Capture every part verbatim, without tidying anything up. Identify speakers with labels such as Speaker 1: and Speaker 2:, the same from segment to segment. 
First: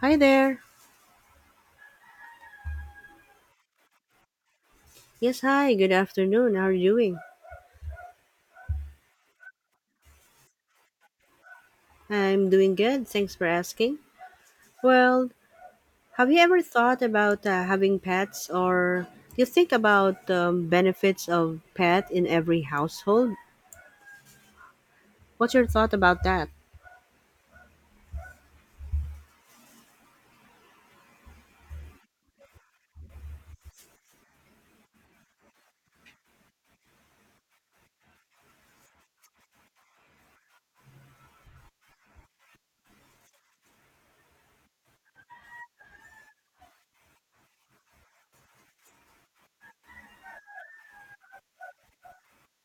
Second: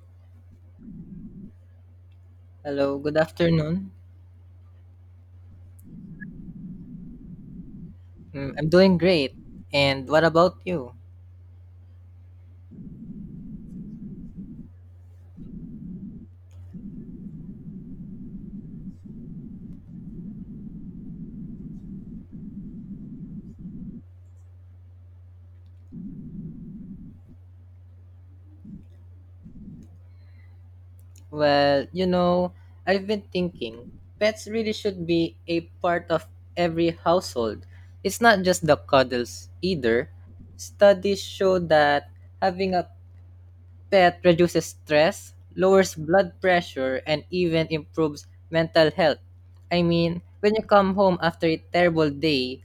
Speaker 1: Hi there.
Speaker 2: Hello, good afternoon.
Speaker 1: Yes, hi. Good afternoon. How are you doing?
Speaker 2: Mm, I'm doing great. And what about you?
Speaker 1: I'm doing good. Thanks for asking. Well, have you ever thought about uh, having pets, or do you think about um, benefits of pet in every household? What's your thought about that?
Speaker 2: Well, you know, I've been thinking pets really should be a part of every household. It's not just the cuddles either. Studies show that having a pet reduces stress, lowers blood pressure, and even improves mental health. I mean, when you come home after a terrible day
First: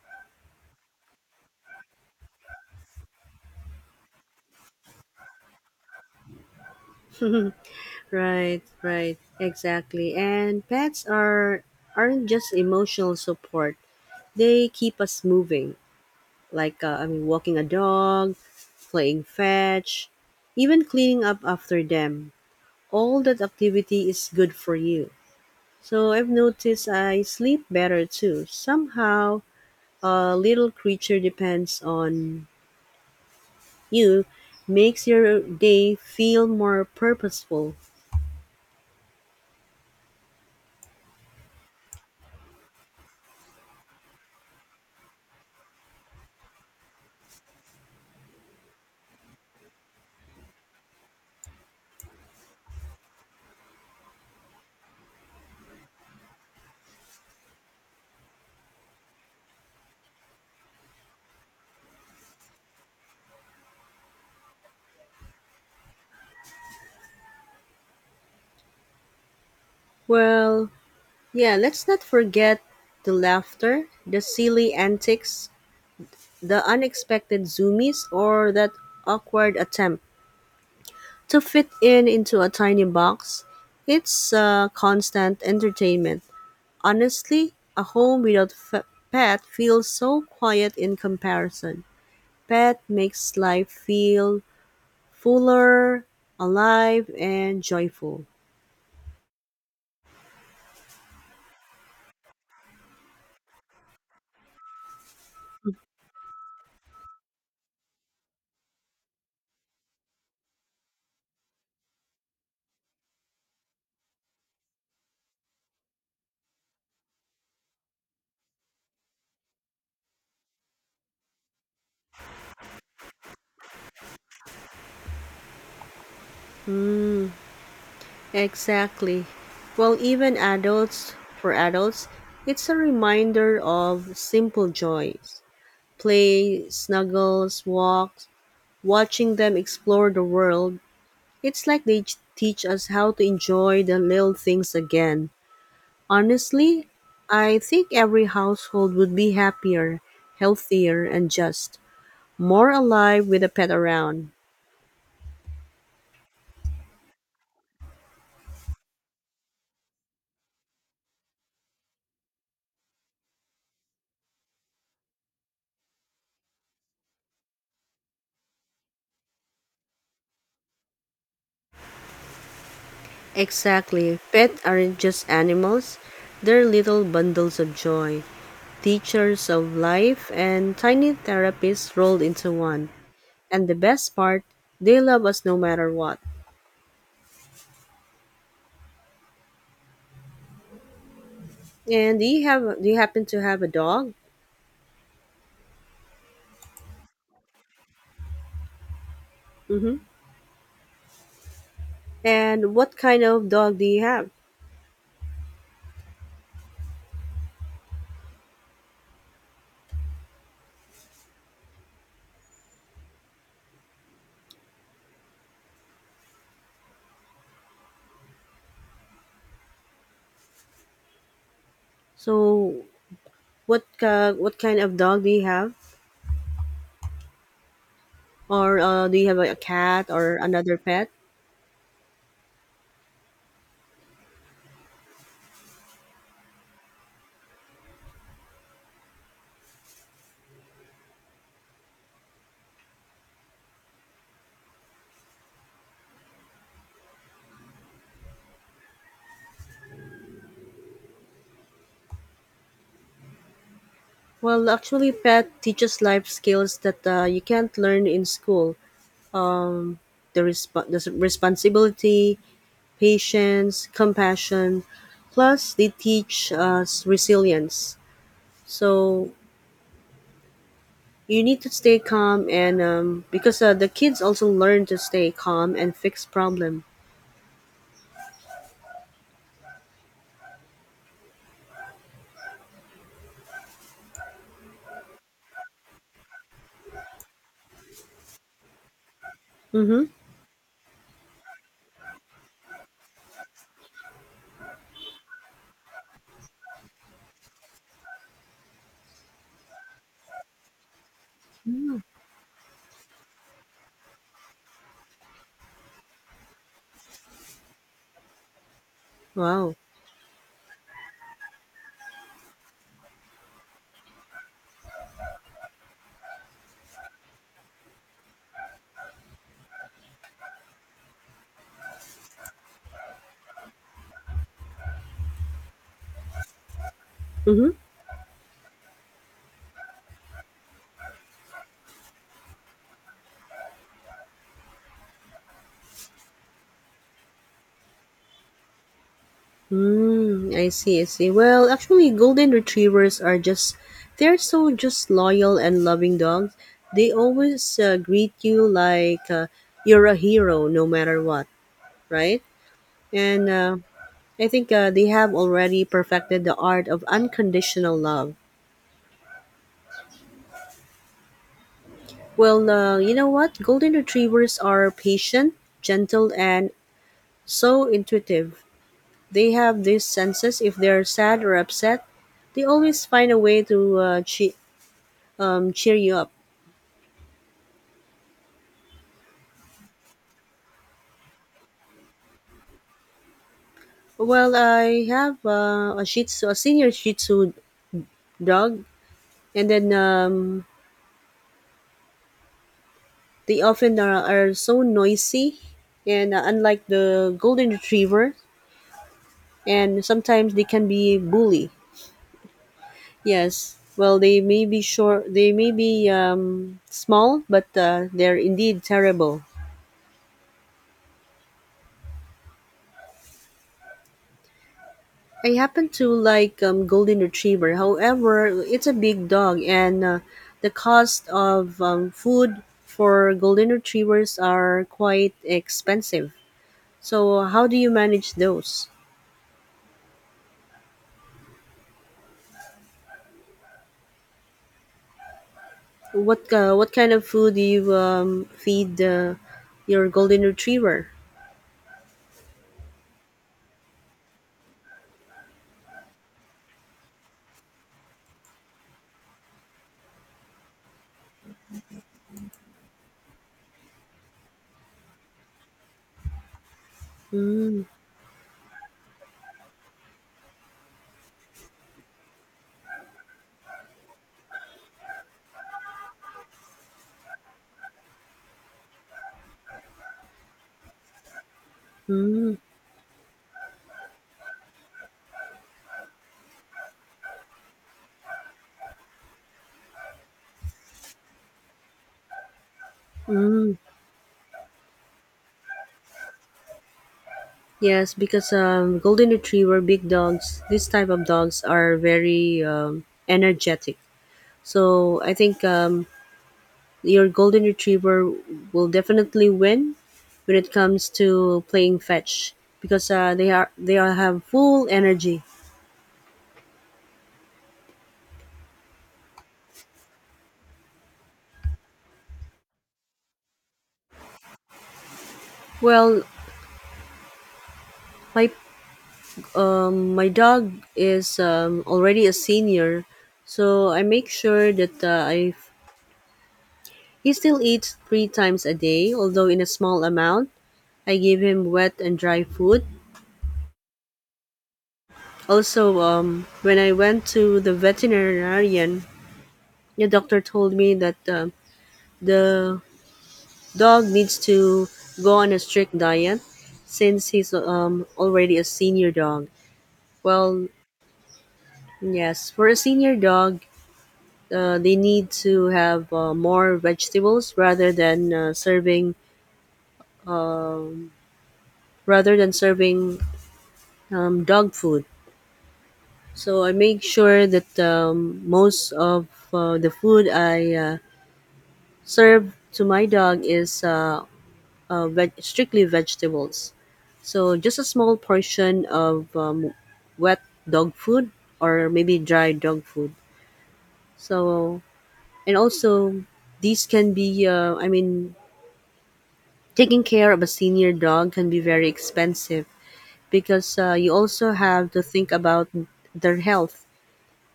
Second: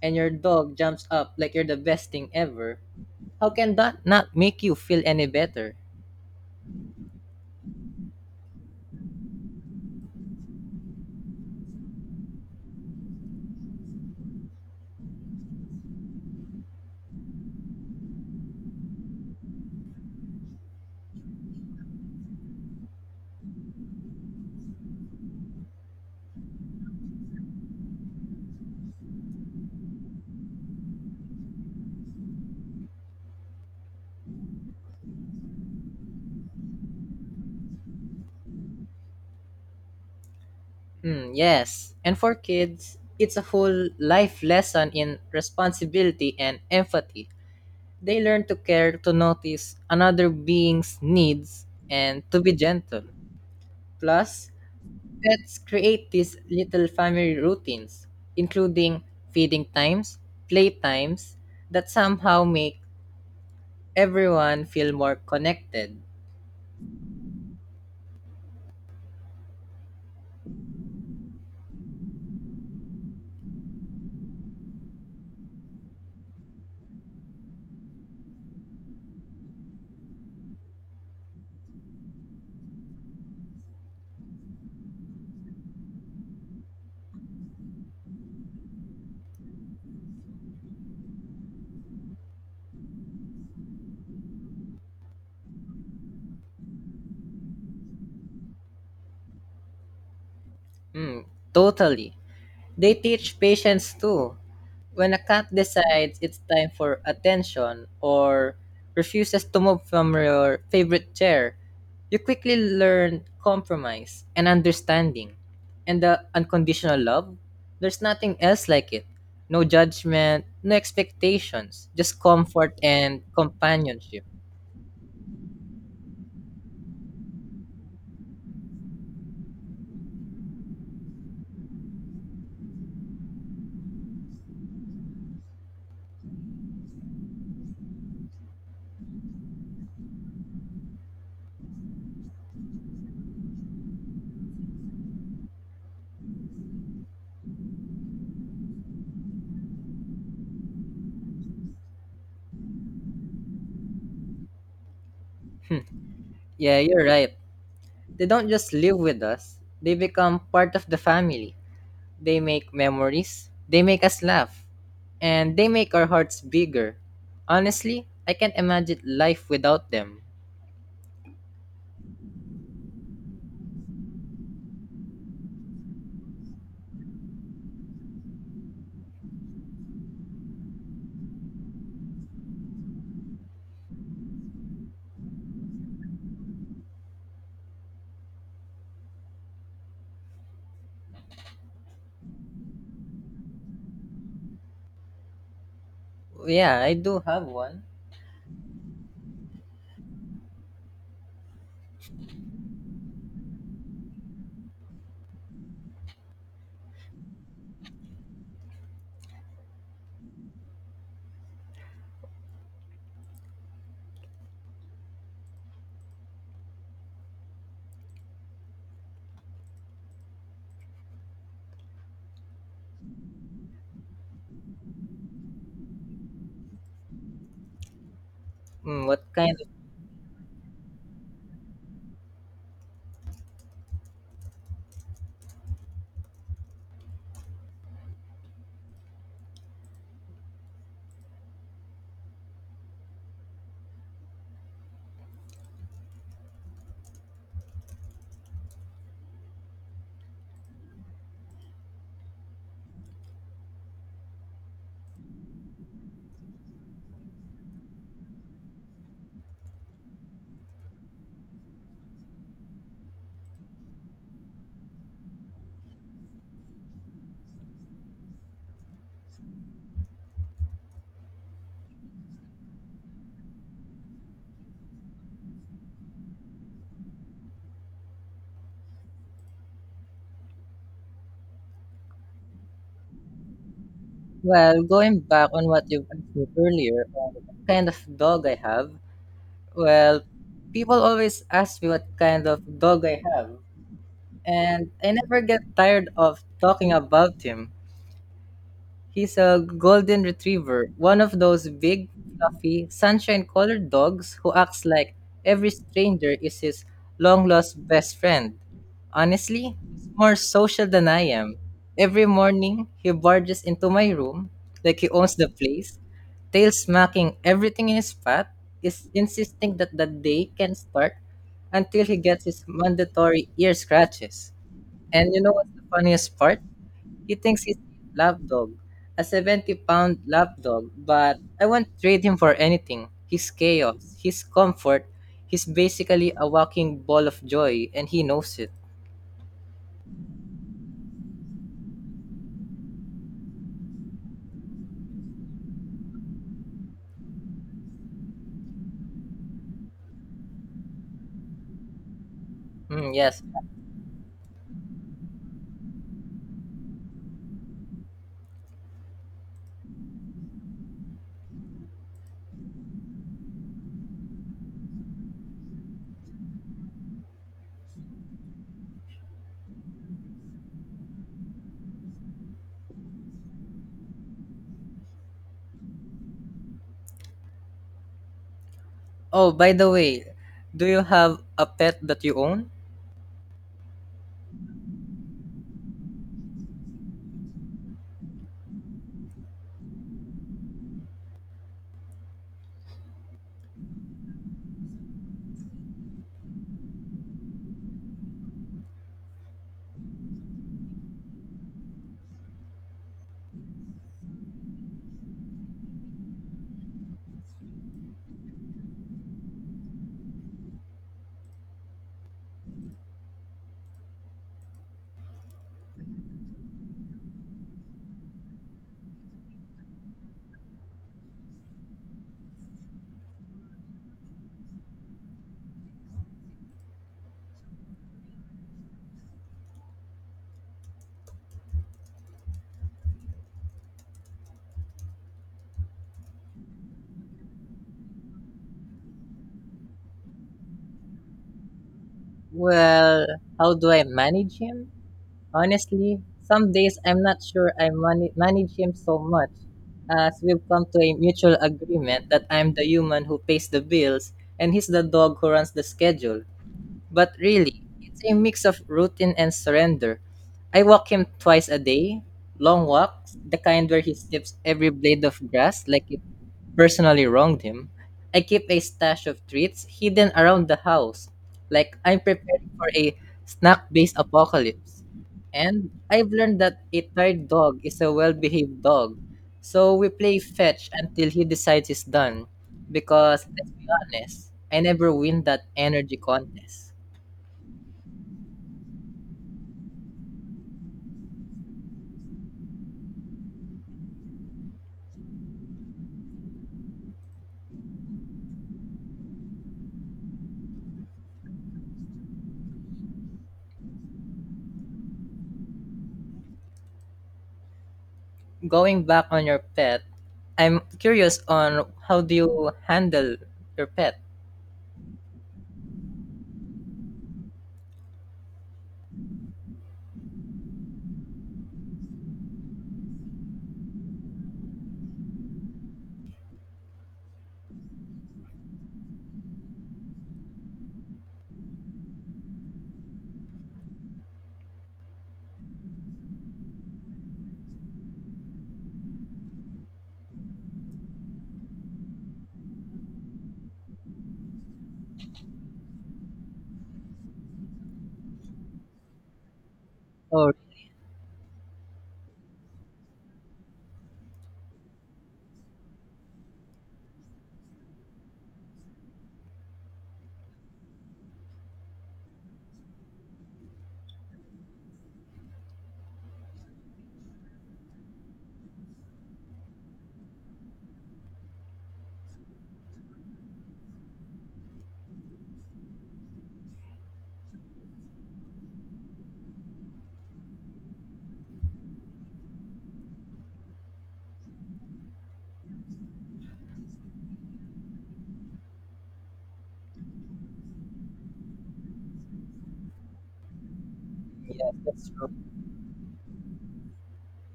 Speaker 2: and your dog jumps up like you're the best thing ever, how can that not make you feel any better?
Speaker 1: Right, right. Exactly. And pets are aren't just emotional support. They keep us moving. Like uh, I mean walking a dog, playing fetch, even cleaning up after them, all that activity is good for you. So I've noticed I sleep better too. Somehow, a little creature depends on you, makes your day feel more purposeful.
Speaker 2: Hmm, yes. And for kids, it's a whole life lesson in responsibility and empathy. They learn to care, to notice another being's needs, and to be gentle. Plus, pets create these little family routines, including feeding times, play times, that somehow make everyone feel more connected.
Speaker 1: Well, yeah, let's not forget the laughter, the silly antics, the unexpected zoomies, or that awkward attempt to fit in into a tiny box. It's uh, constant entertainment. Honestly, a home without a pet feels so quiet in comparison. Pet makes life feel fuller, alive, and joyful.
Speaker 2: Hmm, totally. They teach patience too. When a cat decides it's time for attention or refuses to move from your favorite chair, you quickly learn compromise and understanding. And the unconditional love, there's nothing else like it. No judgment, no expectations, just comfort and companionship.
Speaker 1: Mm, exactly. Well, even adults, for adults, it's a reminder of simple joys. Play, snuggles, walks, watching them explore the world. It's like they ch- teach us how to enjoy the little things again. Honestly, I think every household would be happier, healthier, and just more alive with a pet around.
Speaker 2: Yeah, you're right. They don't just live with us, they become part of the family. They make memories, they make us laugh, and they make our hearts bigger. Honestly, I can't imagine life without them.
Speaker 1: Exactly. Pets aren't just animals, they're little bundles of joy, teachers of life, and tiny therapists rolled into one. And the best part, they love us no matter what. And do you have do you happen to have a dog?
Speaker 2: Yeah, I do have one.
Speaker 1: Mm-hmm. And what kind of dog do you have? So, what uh, what kind of dog do you have? Or
Speaker 2: Mm,
Speaker 1: uh, do
Speaker 2: what
Speaker 1: you have like, a
Speaker 2: kind of,
Speaker 1: cat or another pet? Well, actually, pet teaches life skills that uh, you can't learn in school. Um, the, resp- the responsibility, patience, compassion. Plus, they teach us resilience. So you need to stay calm, and um, because uh, the kids also learn to stay calm and fix problem.
Speaker 2: well, going back on what you asked me earlier, on what kind of dog I have,
Speaker 1: Mm-hmm.
Speaker 2: well, people always ask me what kind of dog I have, and I never get tired of talking about him. He's a golden retriever, one of those big, fluffy, sunshine-colored dogs who acts like every stranger is his long-lost best friend.
Speaker 1: Wow.
Speaker 2: Honestly, he's more social than I am. Every morning, he barges into my room like he owns the place, tail smacking everything in his path, is insisting that the day can start until he gets his mandatory ear scratches. And you know what's the funniest part? He thinks
Speaker 1: Mm-hmm.
Speaker 2: he's a lap a seventy pound lapdog. But I won't trade him for anything. His chaos, his comfort, he's basically a walking ball of joy, and he knows it.
Speaker 1: Mm, I see, I see. Well, actually, golden retrievers are just, they're so just loyal and loving dogs. They always uh, greet you like uh, you're a hero no matter what, right?
Speaker 2: Mm, yes.
Speaker 1: And uh, I think uh, they have already perfected the art of unconditional love. Well, uh, you know what? Golden retrievers are patient, gentle, and so intuitive. They have these senses if they're sad or upset. They always find a way to uh, che- um, cheer you up?
Speaker 2: Oh, by the way, do you have a pet that you own?
Speaker 1: Well, I have uh, a Shih Tzu, a senior Shih Tzu dog, and then um, they often are, are so noisy, and uh, unlike the golden retriever, and sometimes they can be bully. Yes. Well, they may be short, they may be um, small, but uh, they're indeed terrible. I happen to like um, golden retriever. However, it's a big dog, and uh, the cost of um, food for golden retrievers are quite expensive. So, how do you manage those? What uh, what kind of food do you um, feed uh, your golden retriever?
Speaker 2: Well, how do I manage him? Honestly, some days I'm not sure I man- manage him so much, as we've come to a mutual agreement that I'm the human who pays the bills and he's the dog who runs the schedule. But really,
Speaker 1: Mm,
Speaker 2: it's a mix of routine and surrender. I walk him twice a day, long walks, the kind where he sniffs every blade of grass like it personally wronged him. I keep a stash of treats hidden around the house, like I'm
Speaker 1: mm,
Speaker 2: preparing for a snack based apocalypse. And I've learned that a tired dog is a well behaved dog. So we play fetch until he decides he's done. Because, let's
Speaker 1: mm.
Speaker 2: be honest, I never win that energy contest.
Speaker 1: Yes, because um, golden retriever, big dogs, this type of dogs are very um, energetic. So I think um, your golden retriever will definitely win when it comes to playing fetch because uh, they are they are have full energy.
Speaker 2: Going back on your pet, I'm curious on how do you handle your pet?
Speaker 1: Well, my um, my dog is um, already a senior, so I make sure that uh, I he still eats three times a day, although in a small amount. I give him wet and dry food. Also, um, when I went to the veterinarian, the doctor told me that um the dog needs to go on a strict diet since he's um, already a senior dog.
Speaker 2: Oh,
Speaker 1: Well, yes, for a senior dog, uh, they need to have uh, more vegetables rather than uh, serving rather than serving um, dog food. So I make sure that um, most of uh, the food I uh, serve to my dog is uh, uh, veg- strictly vegetables. So just a small portion of um, wet dog food or maybe dry dog food. So and also these can be uh, I mean taking care of a senior dog can be very expensive because uh, you also
Speaker 2: yeah,
Speaker 1: have to
Speaker 2: that's true.
Speaker 1: think about their health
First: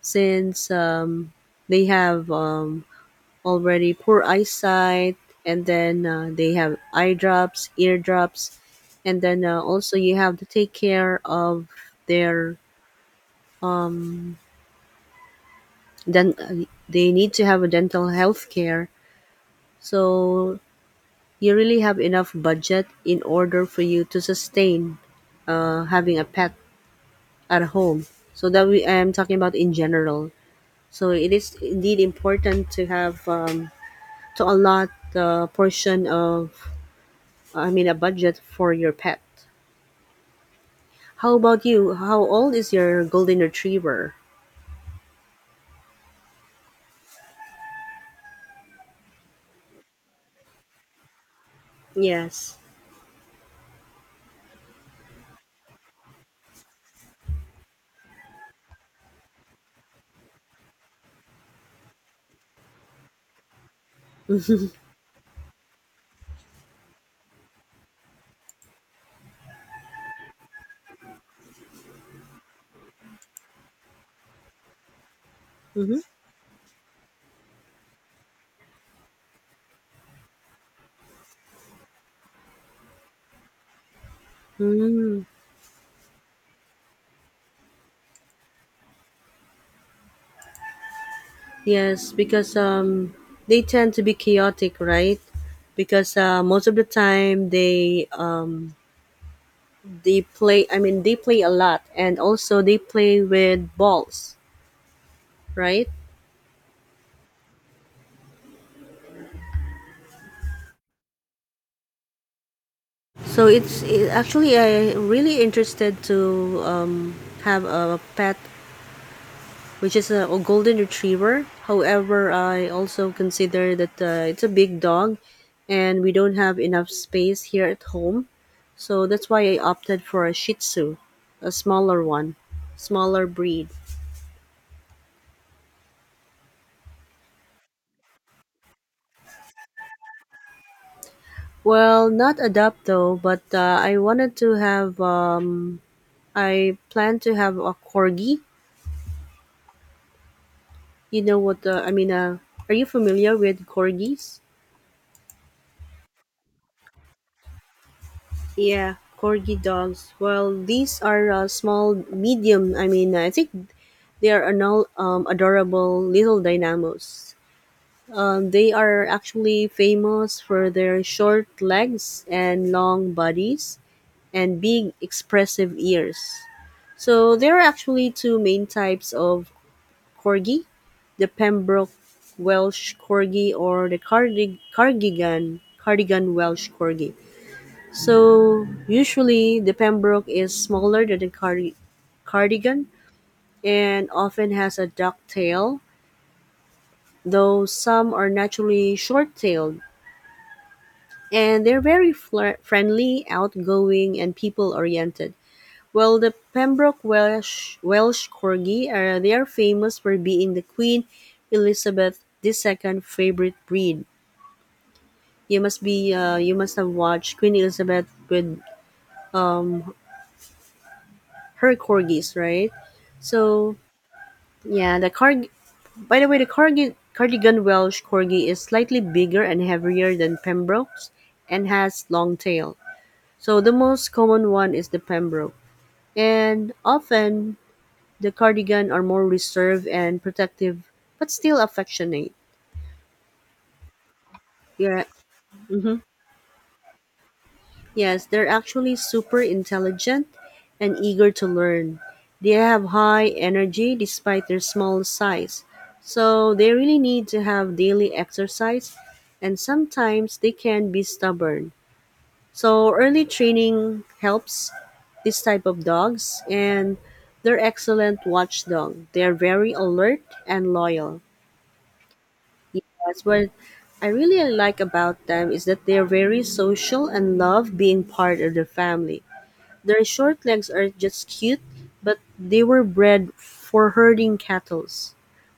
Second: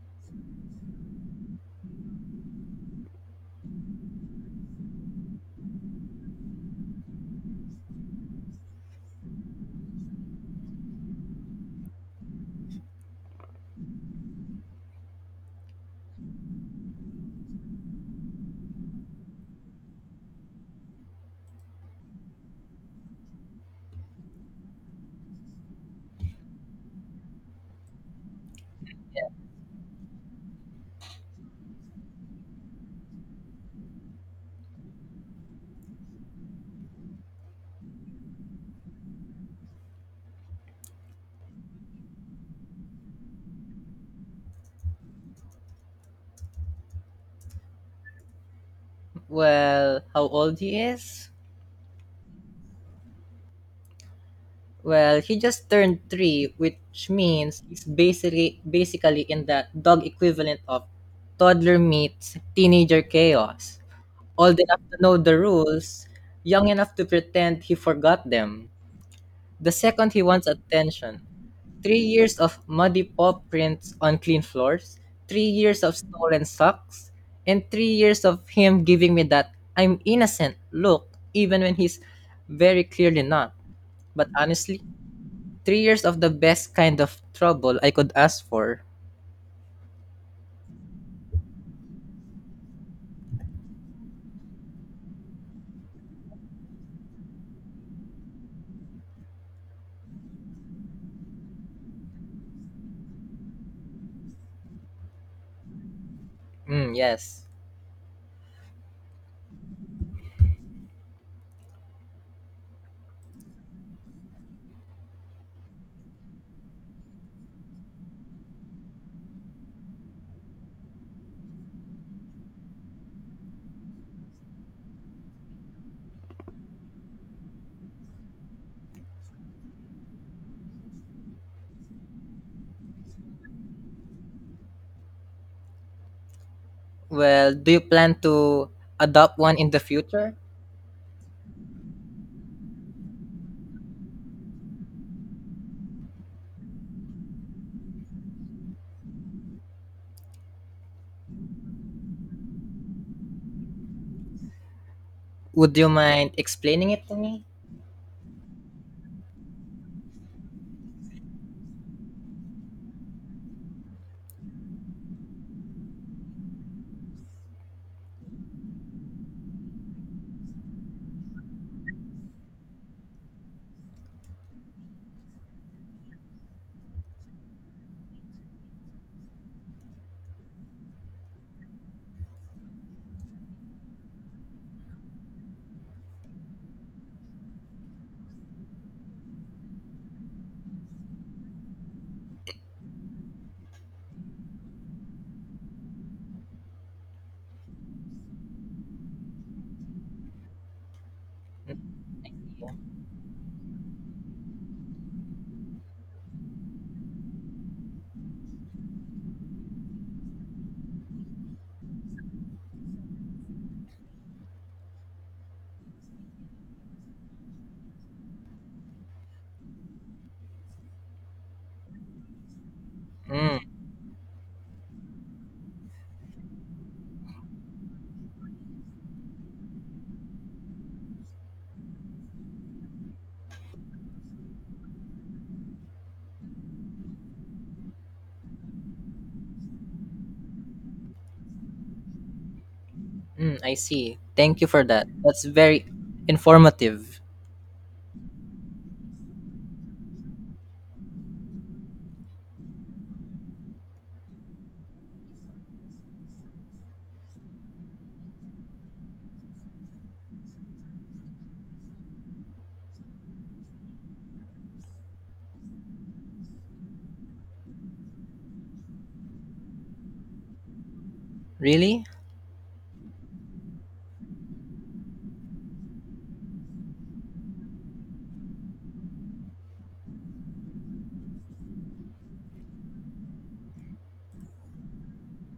Speaker 1: since um, they have um, already poor eyesight, and then uh, they have eye drops, ear drops, and then uh, also you have to take care of their um then uh, they need to have a dental health care, so you really have enough budget in order for you to sustain uh, having a pet at home, so that we I'm talking about in general. So it is indeed important to have um, to allot the portion of I mean a budget for your pet. How about you? How old is your golden retriever?
Speaker 2: Well, how old he is?
Speaker 1: Yes.
Speaker 2: Well, he just turned three, which means he's basically basically in the dog equivalent of toddler meets teenager chaos. Old enough to know the rules, young enough to pretend he forgot them. The second he wants attention, three years of muddy paw prints on clean floors, three years
Speaker 1: Mm-hmm.
Speaker 2: of stolen socks, and three years of him giving me that I'm innocent look, even when he's very clearly not. But honestly,
Speaker 1: Mm,
Speaker 2: three years of the best kind of trouble I could ask for.
Speaker 1: yes, because um, they tend to be chaotic, right? Because uh, most of the time they um, they play. I mean, they play a lot, and also they play with balls, right?
Speaker 2: Mm, yes.
Speaker 1: So it's it, actually I really interested to um, have a pet which is a, a golden retriever. However, I also consider that uh, it's a big dog and we don't have enough space here at home. So that's why I opted for a Shih Tzu, a smaller one, smaller breed.
Speaker 2: Well, do you plan to adopt one in the future?
Speaker 1: Well, not adopt though, but uh, I wanted to have, um, I plan to have a corgi. You know what, uh, I mean, uh, are you familiar with corgis?
Speaker 2: Would you mind explaining it to me?
Speaker 1: Yeah, corgi dogs. Well, these are uh, small, medium. I mean, I think they are anol- um, adorable little dynamos. Um, they are actually famous for their short legs and long bodies and big, expressive ears. So there are actually two main types of corgi: the Pembroke Welsh corgi or the Cardig- Cardigan Cardigan Welsh corgi. So usually the Pembroke is smaller than the cardi- Cardigan, and often has a duck tail, though some are naturally short-tailed. And they're very flir- friendly, outgoing, and people-oriented. While the Pembroke Welsh Welsh Corgi are they are famous for being the Queen Elizabeth the Second favorite breed. You must be uh, you must have watched Queen Elizabeth with um her corgis, right?
Speaker 2: Mm,
Speaker 1: So yeah, the card. By the way, the corgi, Cardigan Welsh Corgi is slightly bigger and heavier than Pembroke's, and has long tail. So the most common one is the Pembroke, and often the Cardigan are more reserved and protective, but still affectionate.
Speaker 2: mm, I see. Thank you for
Speaker 1: Yeah.
Speaker 2: that. That's very
Speaker 1: Mhm.
Speaker 2: informative.
Speaker 1: Yes, they're actually super intelligent and eager to learn. They have high energy despite their small size. So they really need to have daily exercise, and sometimes they can be stubborn. So early training helps this type of dogs, and they're excellent watchdog. They're very alert and loyal.
Speaker 2: Really?
Speaker 1: Yes, what I really like about them is that they're very social and love being part of the family. Their short legs are just cute, but they were bred for herding cattle,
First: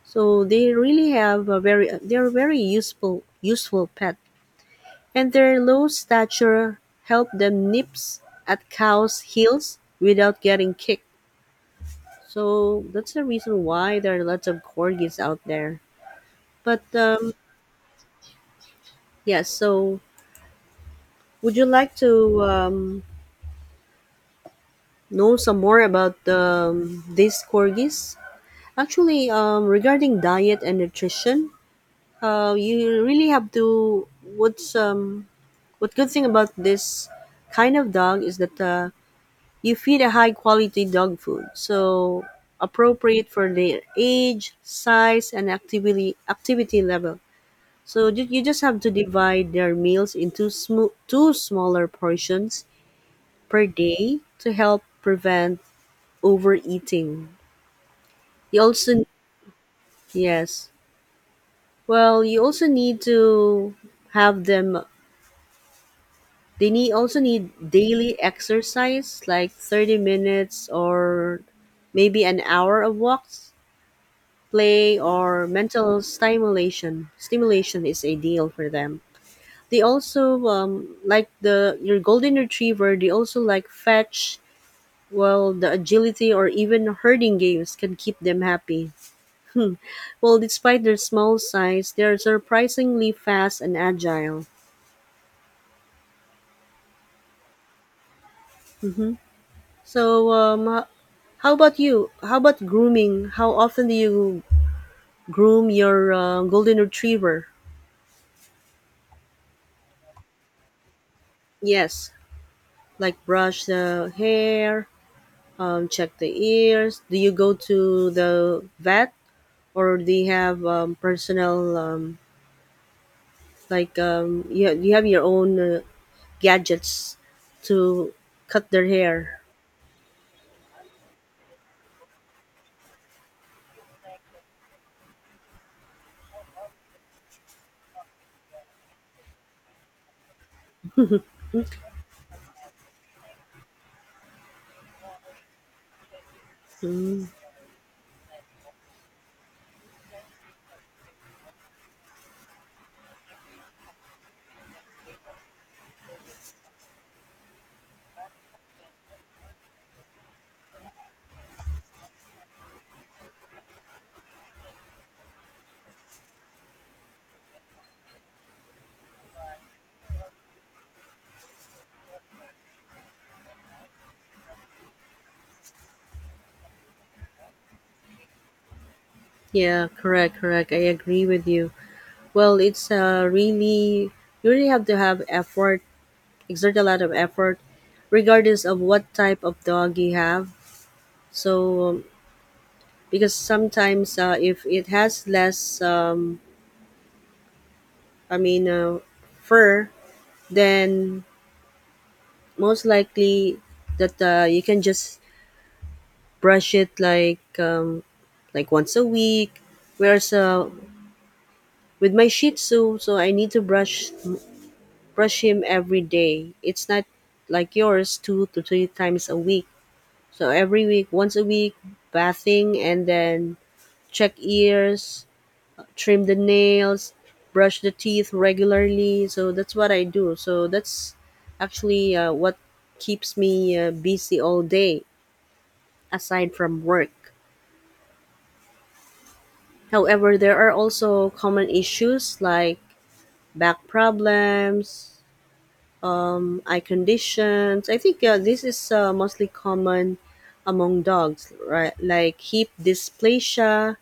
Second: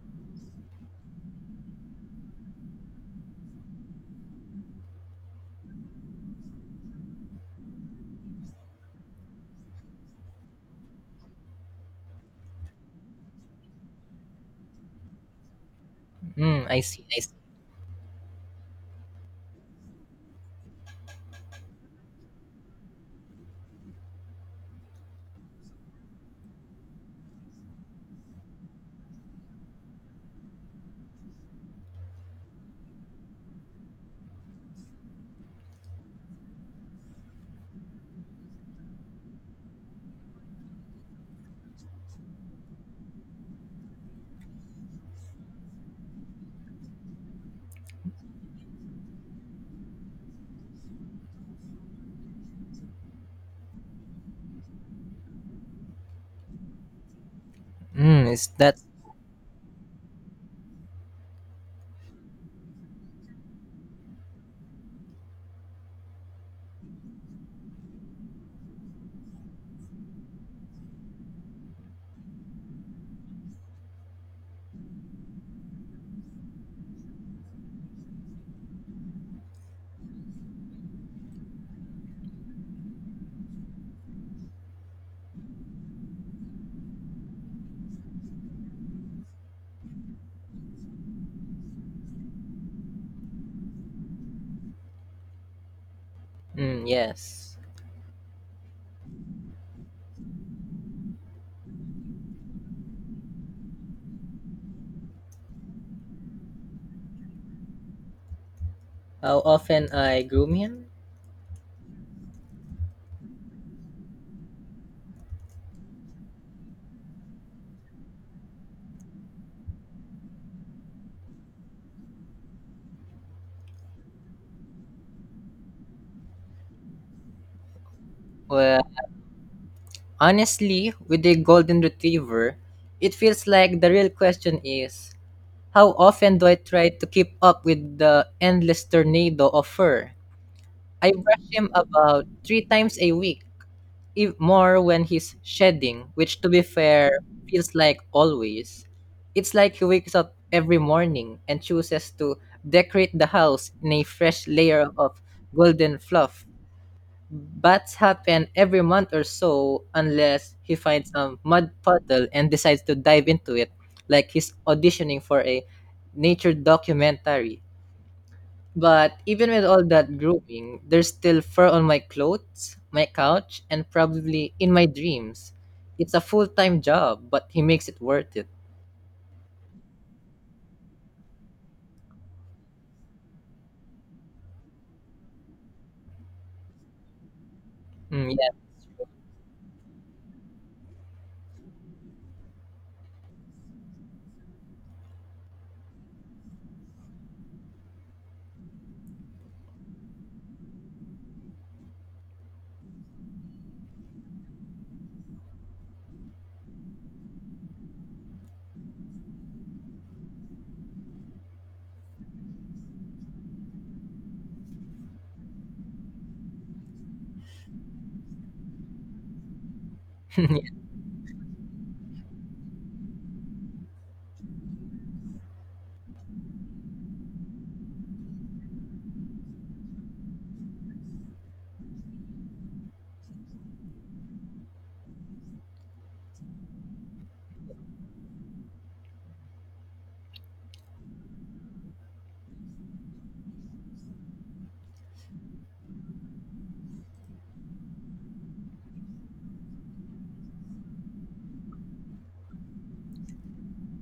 Speaker 1: so they really have a very they're very useful useful pet. And their low stature help them nips at cows' heels without getting kicked. So that's the reason why there are lots of corgis out there.
Speaker 2: Mm, I
Speaker 1: But
Speaker 2: see. I
Speaker 1: um,
Speaker 2: see.
Speaker 1: yeah, so would you like to um, know some more about um, these corgis? Actually, um, regarding diet and nutrition, uh, you really have to. What's um, what good thing about this kind of dog is that uh, you feed a high quality dog food, so appropriate for their age, size, and activity activity level. So you, you just have to divide their meals into sm- two smaller portions per day to help prevent overeating.
Speaker 2: Mm, is
Speaker 1: You
Speaker 2: that
Speaker 1: also yes, well, you also need to have them. They need also need daily exercise, like thirty minutes or maybe an hour of walks, play, or mental stimulation. Stimulation is ideal for them. They also um, like the your golden retriever. They also like fetch. Well, the agility or even herding games can keep them happy. Hmm. Well, despite their small size, they are surprisingly fast and agile.
Speaker 2: mm, yes?
Speaker 1: Mhm. So, um, h- how about you? How about grooming? How often do you groom your uh, golden retriever?
Speaker 2: How often I groom him?
Speaker 1: Yes, like brush the hair, um, check the ears. Do you go to the vet, or do you have um, personal, um, like, um, you, you have your own uh, gadgets to cut
Speaker 2: Well,
Speaker 1: their hair?
Speaker 2: honestly, with the golden retriever, it feels like the real question is how often do I try to keep up with the endless tornado of fur? I brush him about three times a week, ev- more when he's shedding, which to be fair
Speaker 1: Mm,
Speaker 2: feels like always. It's like he wakes up every morning and chooses to decorate the house in a fresh layer of golden fluff. Bats happen every month or so unless he finds a mud puddle and decides to dive into it like he's auditioning for a nature documentary. But even with all that grooming, there's still fur on my clothes, my couch, and probably in my dreams. It's a full time job, but he makes it worth it.
Speaker 1: yeah, correct, correct. I agree with you. Well, it's uh, really, you really have to have effort exert a lot of effort
Speaker 2: Mm,
Speaker 1: regardless of what type of dog you have. So um, because sometimes uh, if it has less um, i mean uh, fur, then most likely that uh, you can just brush it like um, like once a week, whereas uh, with my Shih Tzu, so I need to brush brush him every day. It's not like yours two to three times a week. So
Speaker 2: yeah,
Speaker 1: every week, once a week bathing, and then check ears, trim the nails, brush the teeth regularly. So that's what I do. So that's actually uh, what keeps me uh, busy all day aside from work. However, there are also common issues like back problems, um, eye conditions. I think uh, this is uh, mostly common among dogs, right? Like hip dysplasia,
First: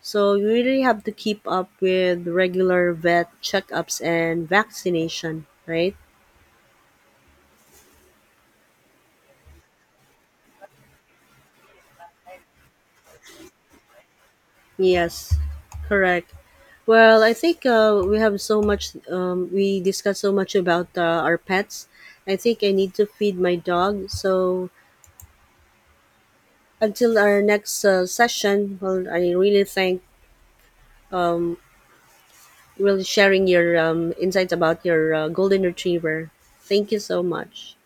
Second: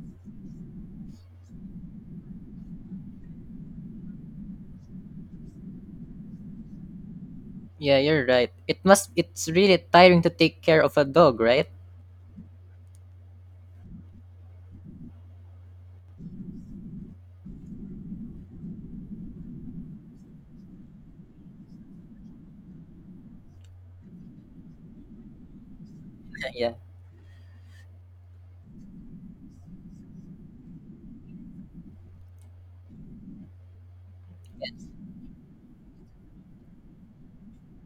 Speaker 1: so you really have to keep up with regular vet checkups and vaccination, right?
Speaker 2: yeah, you're right. It must. It's really tiring to take care of a dog, right?
Speaker 1: Yes, correct. Well, I think uh, we have so much, um, we discussed so much about uh, our pets. I think I need to feed my dog. So
Speaker 2: Yeah.
Speaker 1: until our next uh, session, well, I really thank um, really sharing your um, insights about your uh, golden retriever. Thank you so much.